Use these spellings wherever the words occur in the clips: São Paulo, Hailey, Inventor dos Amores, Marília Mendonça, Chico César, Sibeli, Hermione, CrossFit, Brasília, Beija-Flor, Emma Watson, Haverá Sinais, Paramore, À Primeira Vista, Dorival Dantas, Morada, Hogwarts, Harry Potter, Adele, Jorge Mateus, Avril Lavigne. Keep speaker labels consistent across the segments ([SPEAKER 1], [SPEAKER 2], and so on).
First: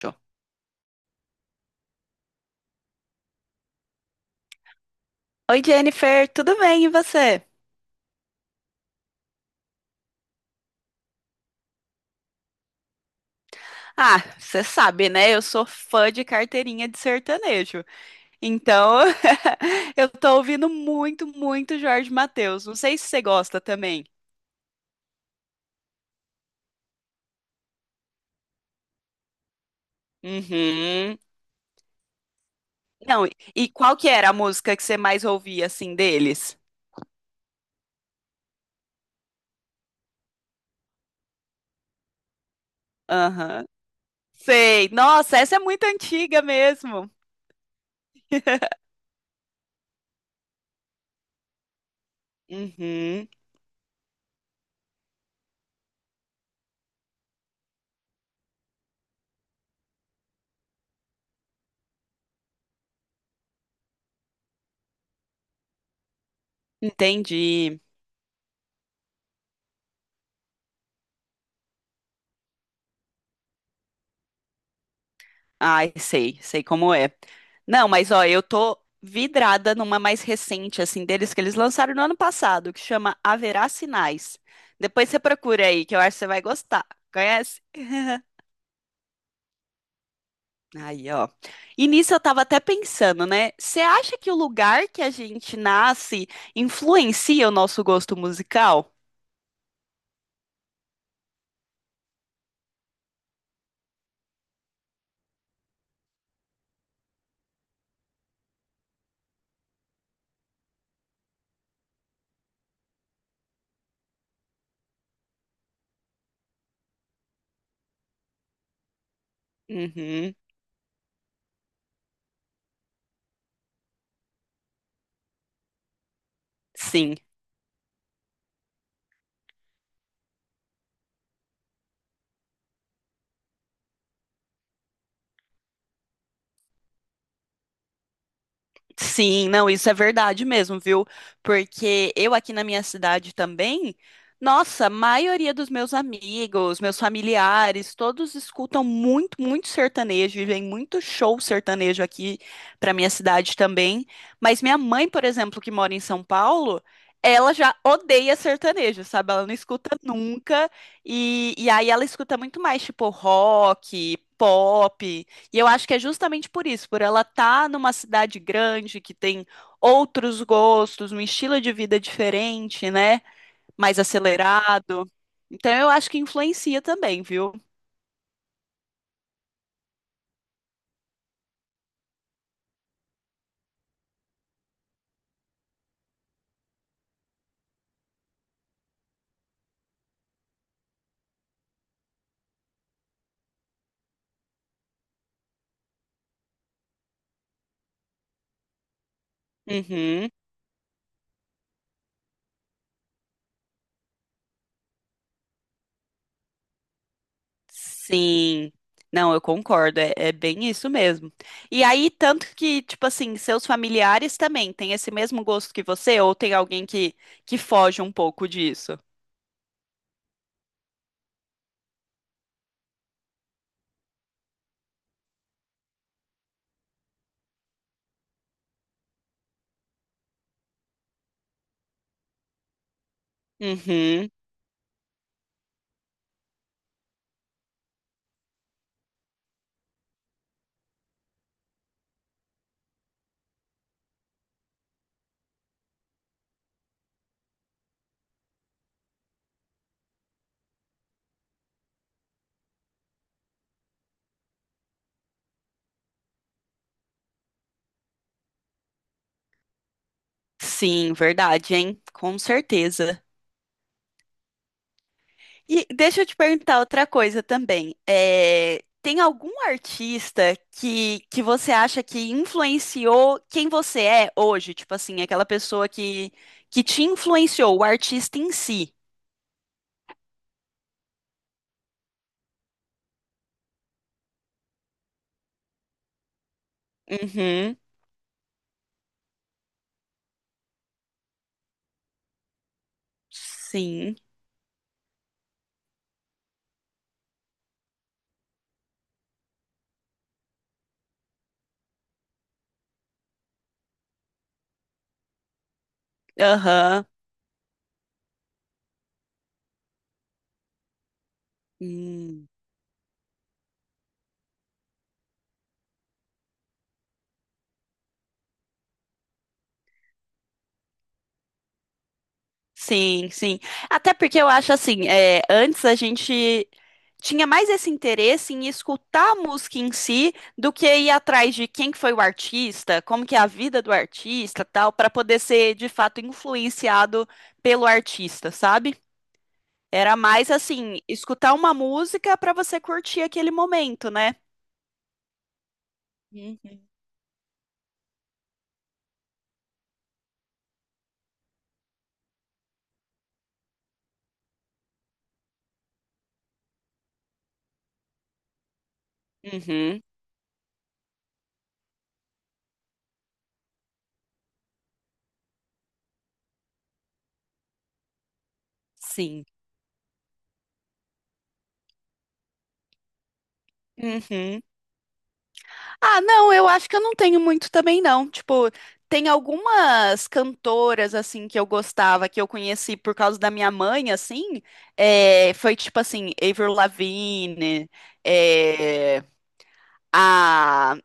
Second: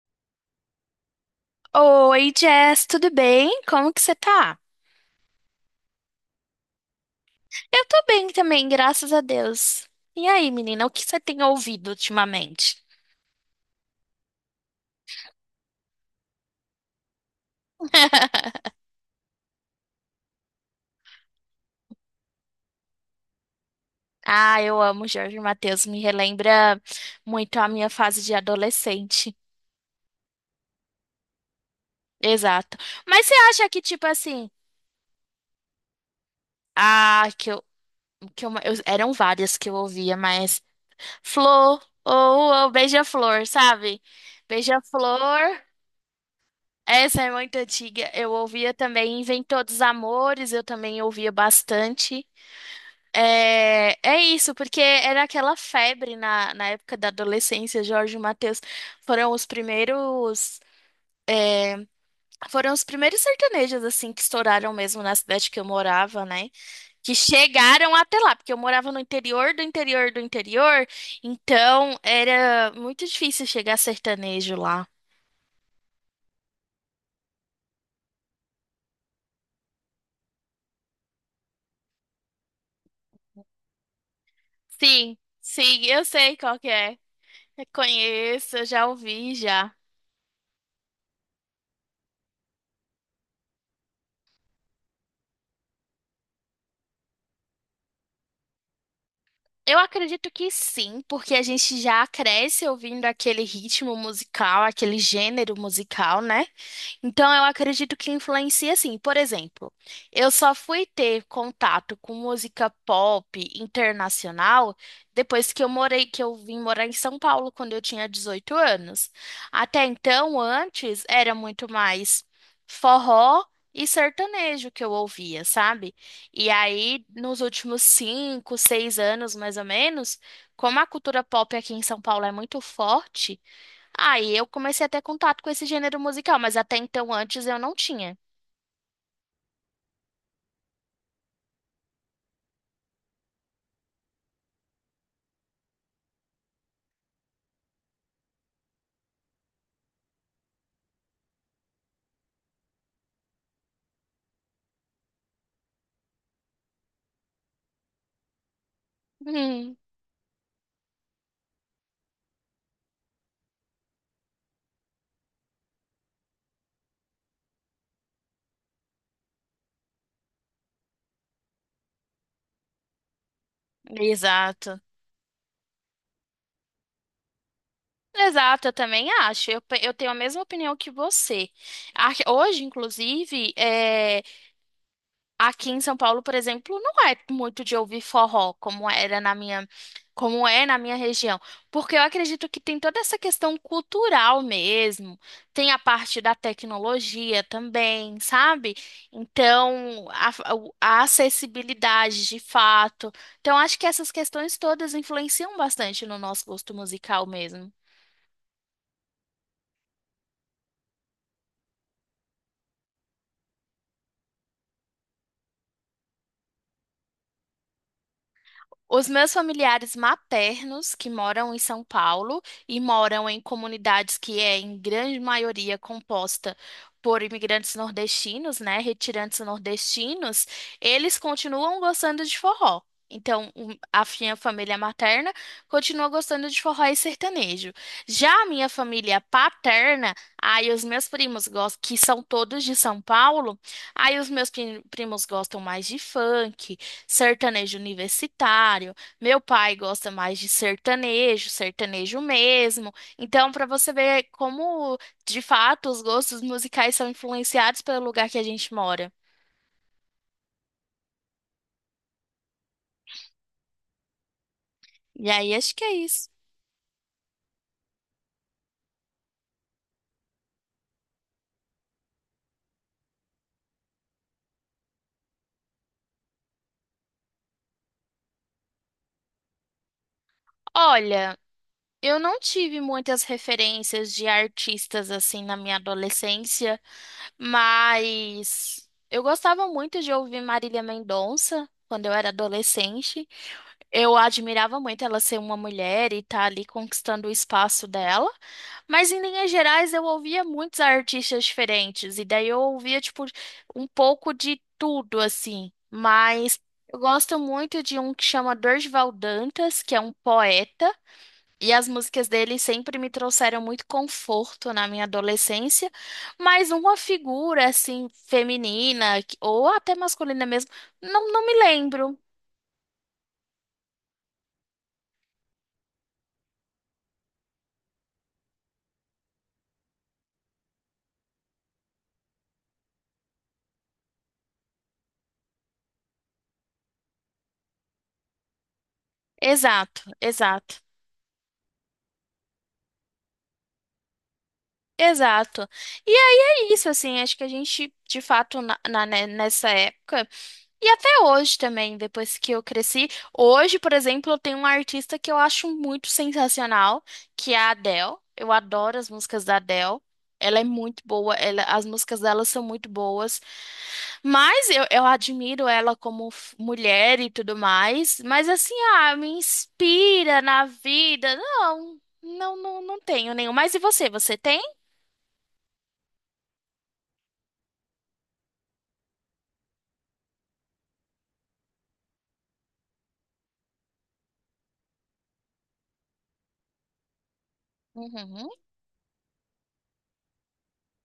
[SPEAKER 1] Show.
[SPEAKER 2] Oi, Jess, tudo bem? Como que você tá?
[SPEAKER 1] Oi, Jennifer, tudo bem? E você?
[SPEAKER 2] Eu tô bem também, graças a Deus. E aí, menina, o que você tem ouvido ultimamente?
[SPEAKER 1] Ah, você sabe, né? Eu sou fã de carteirinha de sertanejo. Então, eu tô ouvindo muito Jorge Mateus. Não sei se você gosta também.
[SPEAKER 2] Ah, eu amo Jorge Mateus, me relembra muito a minha fase de adolescente.
[SPEAKER 1] Uhum.
[SPEAKER 2] Exato. Mas
[SPEAKER 1] Não, e
[SPEAKER 2] você acha
[SPEAKER 1] e
[SPEAKER 2] que,
[SPEAKER 1] qual
[SPEAKER 2] tipo
[SPEAKER 1] que era a
[SPEAKER 2] assim,
[SPEAKER 1] música que você mais ouvia, assim, deles?
[SPEAKER 2] ah, que eu, eram várias que eu ouvia, mas Flor, ou Beija-Flor,
[SPEAKER 1] Aham.
[SPEAKER 2] sabe?
[SPEAKER 1] Sei. Nossa, essa é
[SPEAKER 2] Beija-Flor.
[SPEAKER 1] muito antiga mesmo.
[SPEAKER 2] Essa é muito antiga. Eu ouvia também Inventor dos Amores, eu também ouvia bastante.
[SPEAKER 1] Uhum.
[SPEAKER 2] É isso, porque era aquela febre na época da adolescência. Jorge e Mateus foram os primeiros, é, foram os primeiros sertanejos assim que estouraram mesmo na cidade que eu morava, né? Que
[SPEAKER 1] Entendi.
[SPEAKER 2] chegaram até lá, porque eu morava no interior do interior do interior, então era muito difícil chegar sertanejo lá.
[SPEAKER 1] Ai, sei, sei como é. Não, mas ó, eu tô vidrada numa mais recente, assim, deles que eles lançaram no ano passado, que chama Haverá Sinais. Depois
[SPEAKER 2] Sim,
[SPEAKER 1] você procura aí,
[SPEAKER 2] sim,
[SPEAKER 1] que eu
[SPEAKER 2] eu
[SPEAKER 1] acho que você
[SPEAKER 2] sei
[SPEAKER 1] vai
[SPEAKER 2] qual que
[SPEAKER 1] gostar.
[SPEAKER 2] é.
[SPEAKER 1] Conhece?
[SPEAKER 2] Reconheço, eu já ouvi já.
[SPEAKER 1] Aí, ó. E nisso eu tava até pensando, né? Você acha que o lugar que a gente nasce influencia o nosso gosto musical?
[SPEAKER 2] Eu acredito que sim, porque a gente já cresce ouvindo aquele ritmo musical, aquele gênero musical, né? Então, eu acredito que influencia assim. Por exemplo, eu só fui ter contato com música pop internacional depois que eu morei, que eu vim morar em São Paulo quando eu tinha 18 anos. Até
[SPEAKER 1] Uhum,
[SPEAKER 2] então, antes, era muito mais forró e sertanejo que eu ouvia, sabe? E aí,
[SPEAKER 1] sim.
[SPEAKER 2] nos últimos 5, 6 anos, mais ou menos, como a cultura pop aqui em São Paulo é muito forte, aí eu comecei a ter contato com esse gênero musical, mas até então antes eu não tinha.
[SPEAKER 1] Sim, não, isso é verdade mesmo, viu? Porque eu aqui na minha cidade também, nossa, a maioria dos meus amigos, meus familiares, todos escutam muito sertanejo e vem muito show sertanejo aqui pra minha cidade também. Mas minha mãe, por exemplo, que mora em São Paulo, ela já odeia sertanejo, sabe? Ela não
[SPEAKER 2] Hum,
[SPEAKER 1] escuta nunca. E aí ela escuta muito mais, tipo, rock, pop. E eu acho que é justamente por isso, por ela estar numa cidade grande que tem outros gostos, um estilo de vida diferente, né? Mais
[SPEAKER 2] exato.
[SPEAKER 1] acelerado. Então eu acho que influencia também, viu?
[SPEAKER 2] Exato, eu também acho. Eu, eu tenho a mesma opinião que você. Hoje, inclusive, aqui em São Paulo, por exemplo, não é muito de ouvir forró, como é na minha região, porque eu acredito que tem toda essa questão cultural mesmo, tem a parte da tecnologia também, sabe? Então,
[SPEAKER 1] Uhum.
[SPEAKER 2] a acessibilidade de fato. Então, acho que essas questões todas influenciam bastante no nosso gosto musical mesmo.
[SPEAKER 1] Sim. Não, eu concordo, é, é bem isso mesmo. E aí, tanto que, tipo assim, seus familiares também têm esse mesmo gosto que você, ou tem alguém que foge um pouco disso?
[SPEAKER 2] Os meus familiares maternos, que moram em São Paulo e moram em comunidades que é, em grande maioria, composta por imigrantes nordestinos, né, retirantes nordestinos, eles continuam gostando de forró. Então, a
[SPEAKER 1] Uhum.
[SPEAKER 2] minha família materna continua gostando de forró e sertanejo. Já a minha família paterna, aí os meus primos gostam, que são todos de São Paulo, aí os meus primos gostam mais de funk, sertanejo universitário. Meu pai gosta mais de sertanejo, sertanejo mesmo. Então, para você ver como, de fato, os gostos musicais são influenciados pelo lugar que a gente mora.
[SPEAKER 1] Sim, verdade, hein? Com certeza.
[SPEAKER 2] E aí, acho que
[SPEAKER 1] E
[SPEAKER 2] é
[SPEAKER 1] deixa eu
[SPEAKER 2] isso.
[SPEAKER 1] te perguntar outra coisa também. É, tem algum artista que você acha que influenciou quem você é hoje? Tipo assim, aquela pessoa que te influenciou, o artista em si.
[SPEAKER 2] Olha, eu não tive muitas referências de artistas assim na minha adolescência,
[SPEAKER 1] Uhum.
[SPEAKER 2] mas eu gostava muito de ouvir Marília Mendonça quando eu era adolescente. Eu
[SPEAKER 1] Sim.
[SPEAKER 2] admirava muito ela ser uma mulher e estar ali conquistando o espaço dela, mas em linhas gerais eu ouvia muitos artistas diferentes, e daí eu ouvia, tipo, um pouco de tudo, assim. Mas eu
[SPEAKER 1] Aham.
[SPEAKER 2] gosto muito de um que chama Dorival Dantas, que é um poeta, e as músicas
[SPEAKER 1] Hum.
[SPEAKER 2] dele sempre me trouxeram muito conforto na minha adolescência, mas uma figura, assim, feminina, que- ou até masculina mesmo, não, não me lembro.
[SPEAKER 1] Sim, sim. Até porque eu acho assim, é, antes a gente tinha mais esse interesse em escutar a música em si do que ir atrás de quem que foi o artista, como que é a vida do artista, tal, para poder ser de fato influenciado pelo artista, sabe?
[SPEAKER 2] Exato,
[SPEAKER 1] Era mais
[SPEAKER 2] exato.
[SPEAKER 1] assim, escutar uma música para você curtir aquele momento, né?
[SPEAKER 2] Exato. E aí é isso,
[SPEAKER 1] Uhum.
[SPEAKER 2] assim, acho que a gente, de fato, né, nessa época, e até hoje também, depois que eu cresci, hoje, por exemplo, eu tenho uma artista que eu acho muito sensacional, que é a Adele. Eu adoro as músicas da Adele.
[SPEAKER 1] Uhum,
[SPEAKER 2] Ela é muito boa, as músicas dela são muito boas, mas eu admiro ela como mulher e tudo mais, mas assim, me
[SPEAKER 1] sim.
[SPEAKER 2] inspira na vida. Não, não, não, não tenho nenhum. Mas e você, você tem?
[SPEAKER 1] Uhum. Ah, não, eu acho que eu não tenho muito também, não. Tipo, tem algumas cantoras, assim, que eu gostava, que eu conheci por causa da minha mãe, assim. É, foi tipo assim, Avril Lavigne,
[SPEAKER 2] Uhum.
[SPEAKER 1] é, a.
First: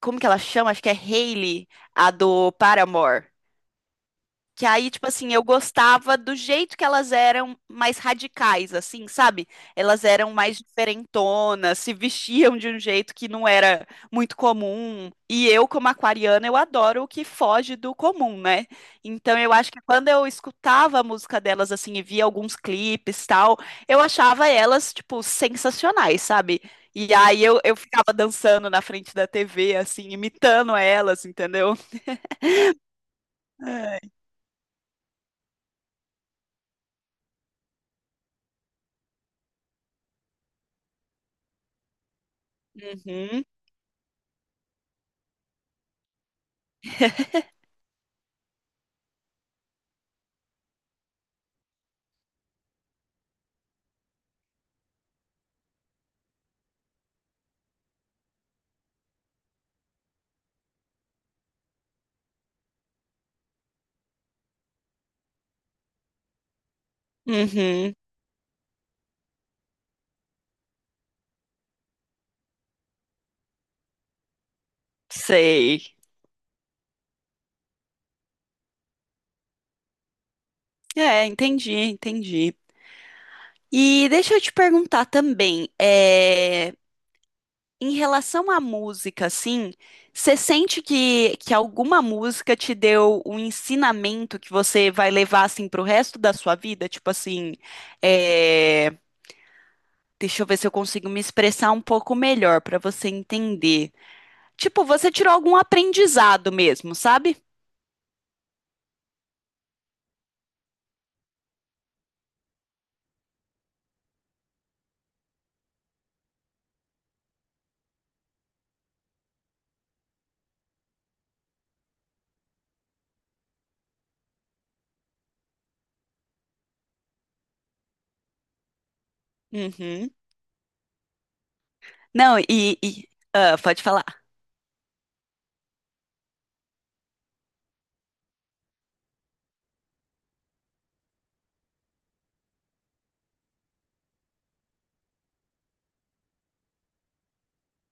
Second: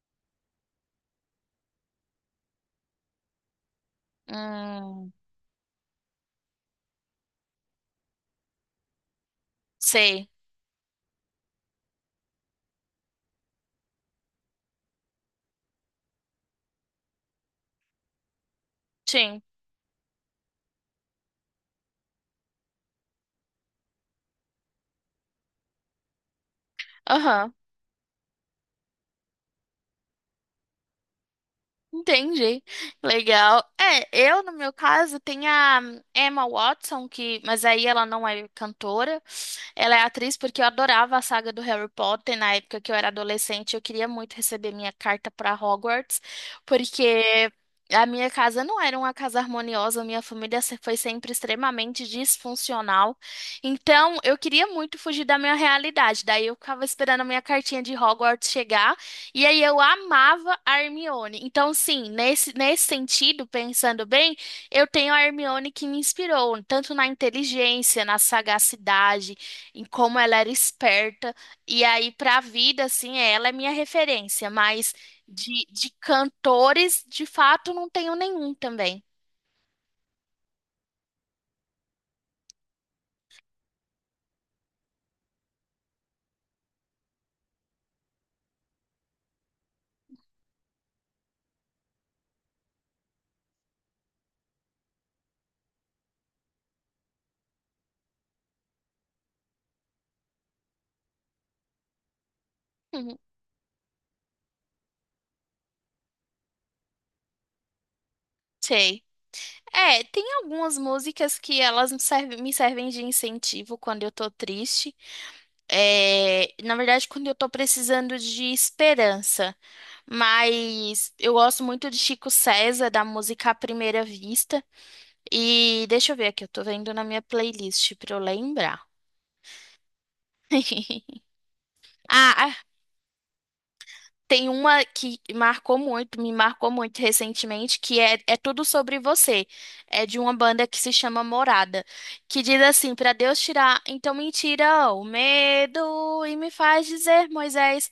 [SPEAKER 1] Como que ela chama? Acho que é Hailey, a do Paramore. Que aí, tipo
[SPEAKER 2] Hum,
[SPEAKER 1] assim, eu gostava do jeito que elas eram mais radicais, assim, sabe? Elas
[SPEAKER 2] sei.
[SPEAKER 1] eram mais diferentonas, se vestiam de um jeito que não era muito comum. E eu, como aquariana, eu adoro o que foge do comum, né? Então
[SPEAKER 2] Sim.
[SPEAKER 1] eu acho que quando eu escutava a música delas, assim, e via alguns clipes tal, eu achava elas, tipo, sensacionais, sabe? E aí
[SPEAKER 2] Aham.
[SPEAKER 1] eu ficava dançando na frente da TV, assim, imitando elas, entendeu?
[SPEAKER 2] Entendi. Legal. É,
[SPEAKER 1] É.
[SPEAKER 2] eu, no meu caso, tenho a Emma Watson, que, mas aí ela não é cantora. Ela é atriz porque eu adorava a saga do Harry Potter na época que eu era
[SPEAKER 1] Uhum.
[SPEAKER 2] adolescente. Eu queria muito receber minha carta para Hogwarts, porque a minha casa não era uma casa harmoniosa, minha família foi sempre extremamente disfuncional. Então, eu queria muito fugir da minha realidade. Daí eu ficava esperando a minha cartinha de Hogwarts chegar, e aí eu amava a Hermione. Então, sim, nesse sentido, pensando bem, eu tenho a Hermione que me inspirou, tanto na
[SPEAKER 1] Uhum,
[SPEAKER 2] inteligência, na sagacidade, em como ela era esperta. E aí, pra vida, assim, ela é minha referência, mas de
[SPEAKER 1] sei.
[SPEAKER 2] cantores, de fato, não tenho nenhum também.
[SPEAKER 1] É, entendi, entendi. E deixa eu te perguntar também, é, em relação à música, assim, você sente que alguma música te deu um ensinamento que você vai levar, assim, pro resto da sua vida? Tipo assim, é, deixa eu ver se eu consigo me expressar um pouco melhor para você
[SPEAKER 2] Uhum,
[SPEAKER 1] entender. Tipo, você tirou algum aprendizado mesmo, sabe?
[SPEAKER 2] sei. É, tem algumas músicas que elas me servem de incentivo quando eu tô triste. É, na verdade, quando eu tô precisando de esperança. Mas eu gosto muito de Chico César, da música À Primeira Vista. E deixa eu ver aqui, eu tô vendo na minha playlist pra eu lembrar.
[SPEAKER 1] Uhum.
[SPEAKER 2] Ah,
[SPEAKER 1] Não,
[SPEAKER 2] ah,
[SPEAKER 1] e- ah, pode falar.
[SPEAKER 2] tem uma que me marcou muito recentemente, que é tudo sobre você. É de uma banda que se chama Morada, que diz assim, para Deus tirar, então me tira o medo e me faz dizer, Moisés,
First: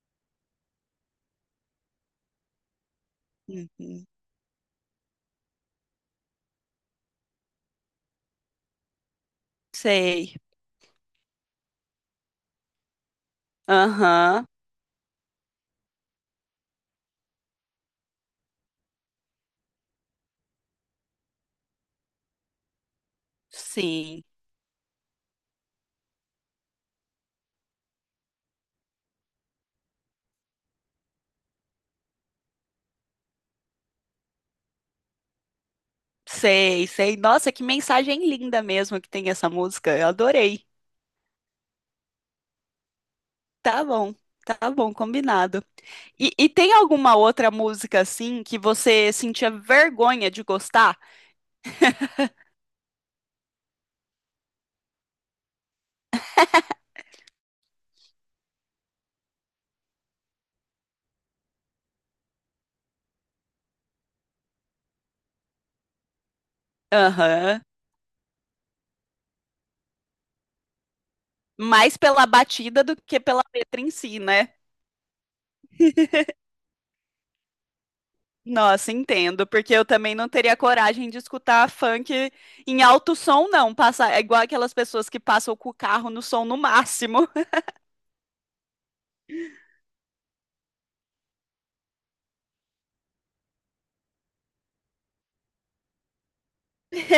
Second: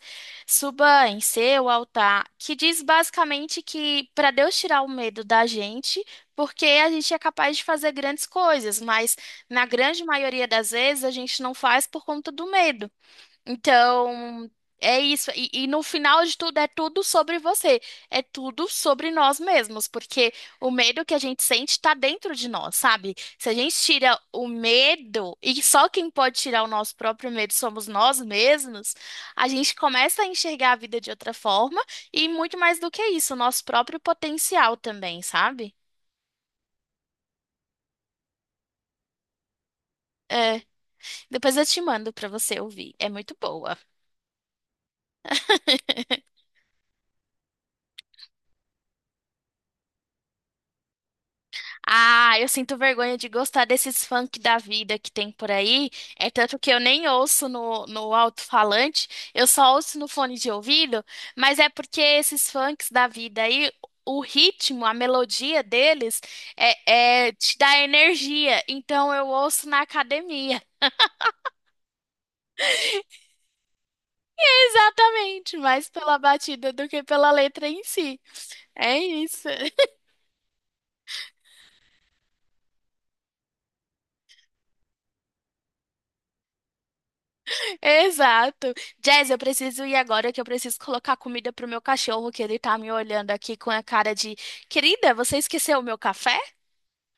[SPEAKER 2] suba em seu altar, que diz basicamente
[SPEAKER 1] Uhum.
[SPEAKER 2] que para Deus tirar o medo da gente, porque a gente é capaz de fazer grandes coisas, mas na grande
[SPEAKER 1] Sei.
[SPEAKER 2] maioria das vezes a gente não faz por conta do medo.
[SPEAKER 1] Aham,
[SPEAKER 2] Então, é isso. E no final de tudo, é tudo sobre você. É tudo sobre nós mesmos, porque o medo que a gente sente está dentro de nós, sabe? Se a gente tira
[SPEAKER 1] sim.
[SPEAKER 2] o medo, e só quem pode tirar o nosso próprio medo somos nós mesmos, a gente começa a enxergar a vida de outra forma e muito mais do que isso, o nosso próprio potencial também, sabe?
[SPEAKER 1] Sei, sei. Nossa, que mensagem linda mesmo que tem essa música. Eu
[SPEAKER 2] É,
[SPEAKER 1] adorei.
[SPEAKER 2] depois eu te mando para você ouvir. É muito boa.
[SPEAKER 1] Tá bom, tá bom, combinado. E tem alguma outra música assim que você sentia vergonha de gostar?
[SPEAKER 2] Ah, eu sinto vergonha de gostar desses funk da vida que tem por aí. É tanto que eu nem ouço no alto-falante, eu só ouço no fone de ouvido, mas é porque esses funks da vida aí, o ritmo, a melodia deles te
[SPEAKER 1] Aham.
[SPEAKER 2] dá energia. Então eu ouço na academia.
[SPEAKER 1] Mais pela batida do que pela letra em si, né?
[SPEAKER 2] Exatamente, mais pela batida do que pela letra em si.
[SPEAKER 1] Nossa,
[SPEAKER 2] É
[SPEAKER 1] entendo,
[SPEAKER 2] isso.
[SPEAKER 1] porque eu também não teria coragem de escutar funk em alto som, não. Passa, é igual aquelas pessoas que passam com o carro no som no máximo.
[SPEAKER 2] Exato. Jazz, eu preciso ir agora que eu preciso colocar comida pro meu cachorro, que ele tá me olhando aqui com a cara de querida, você esqueceu o meu café?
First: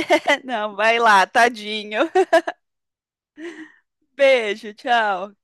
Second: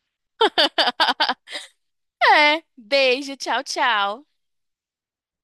[SPEAKER 1] Não, vai lá, tadinho.
[SPEAKER 2] É. Beijo, tchau, tchau.
[SPEAKER 1] Beijo, tchau.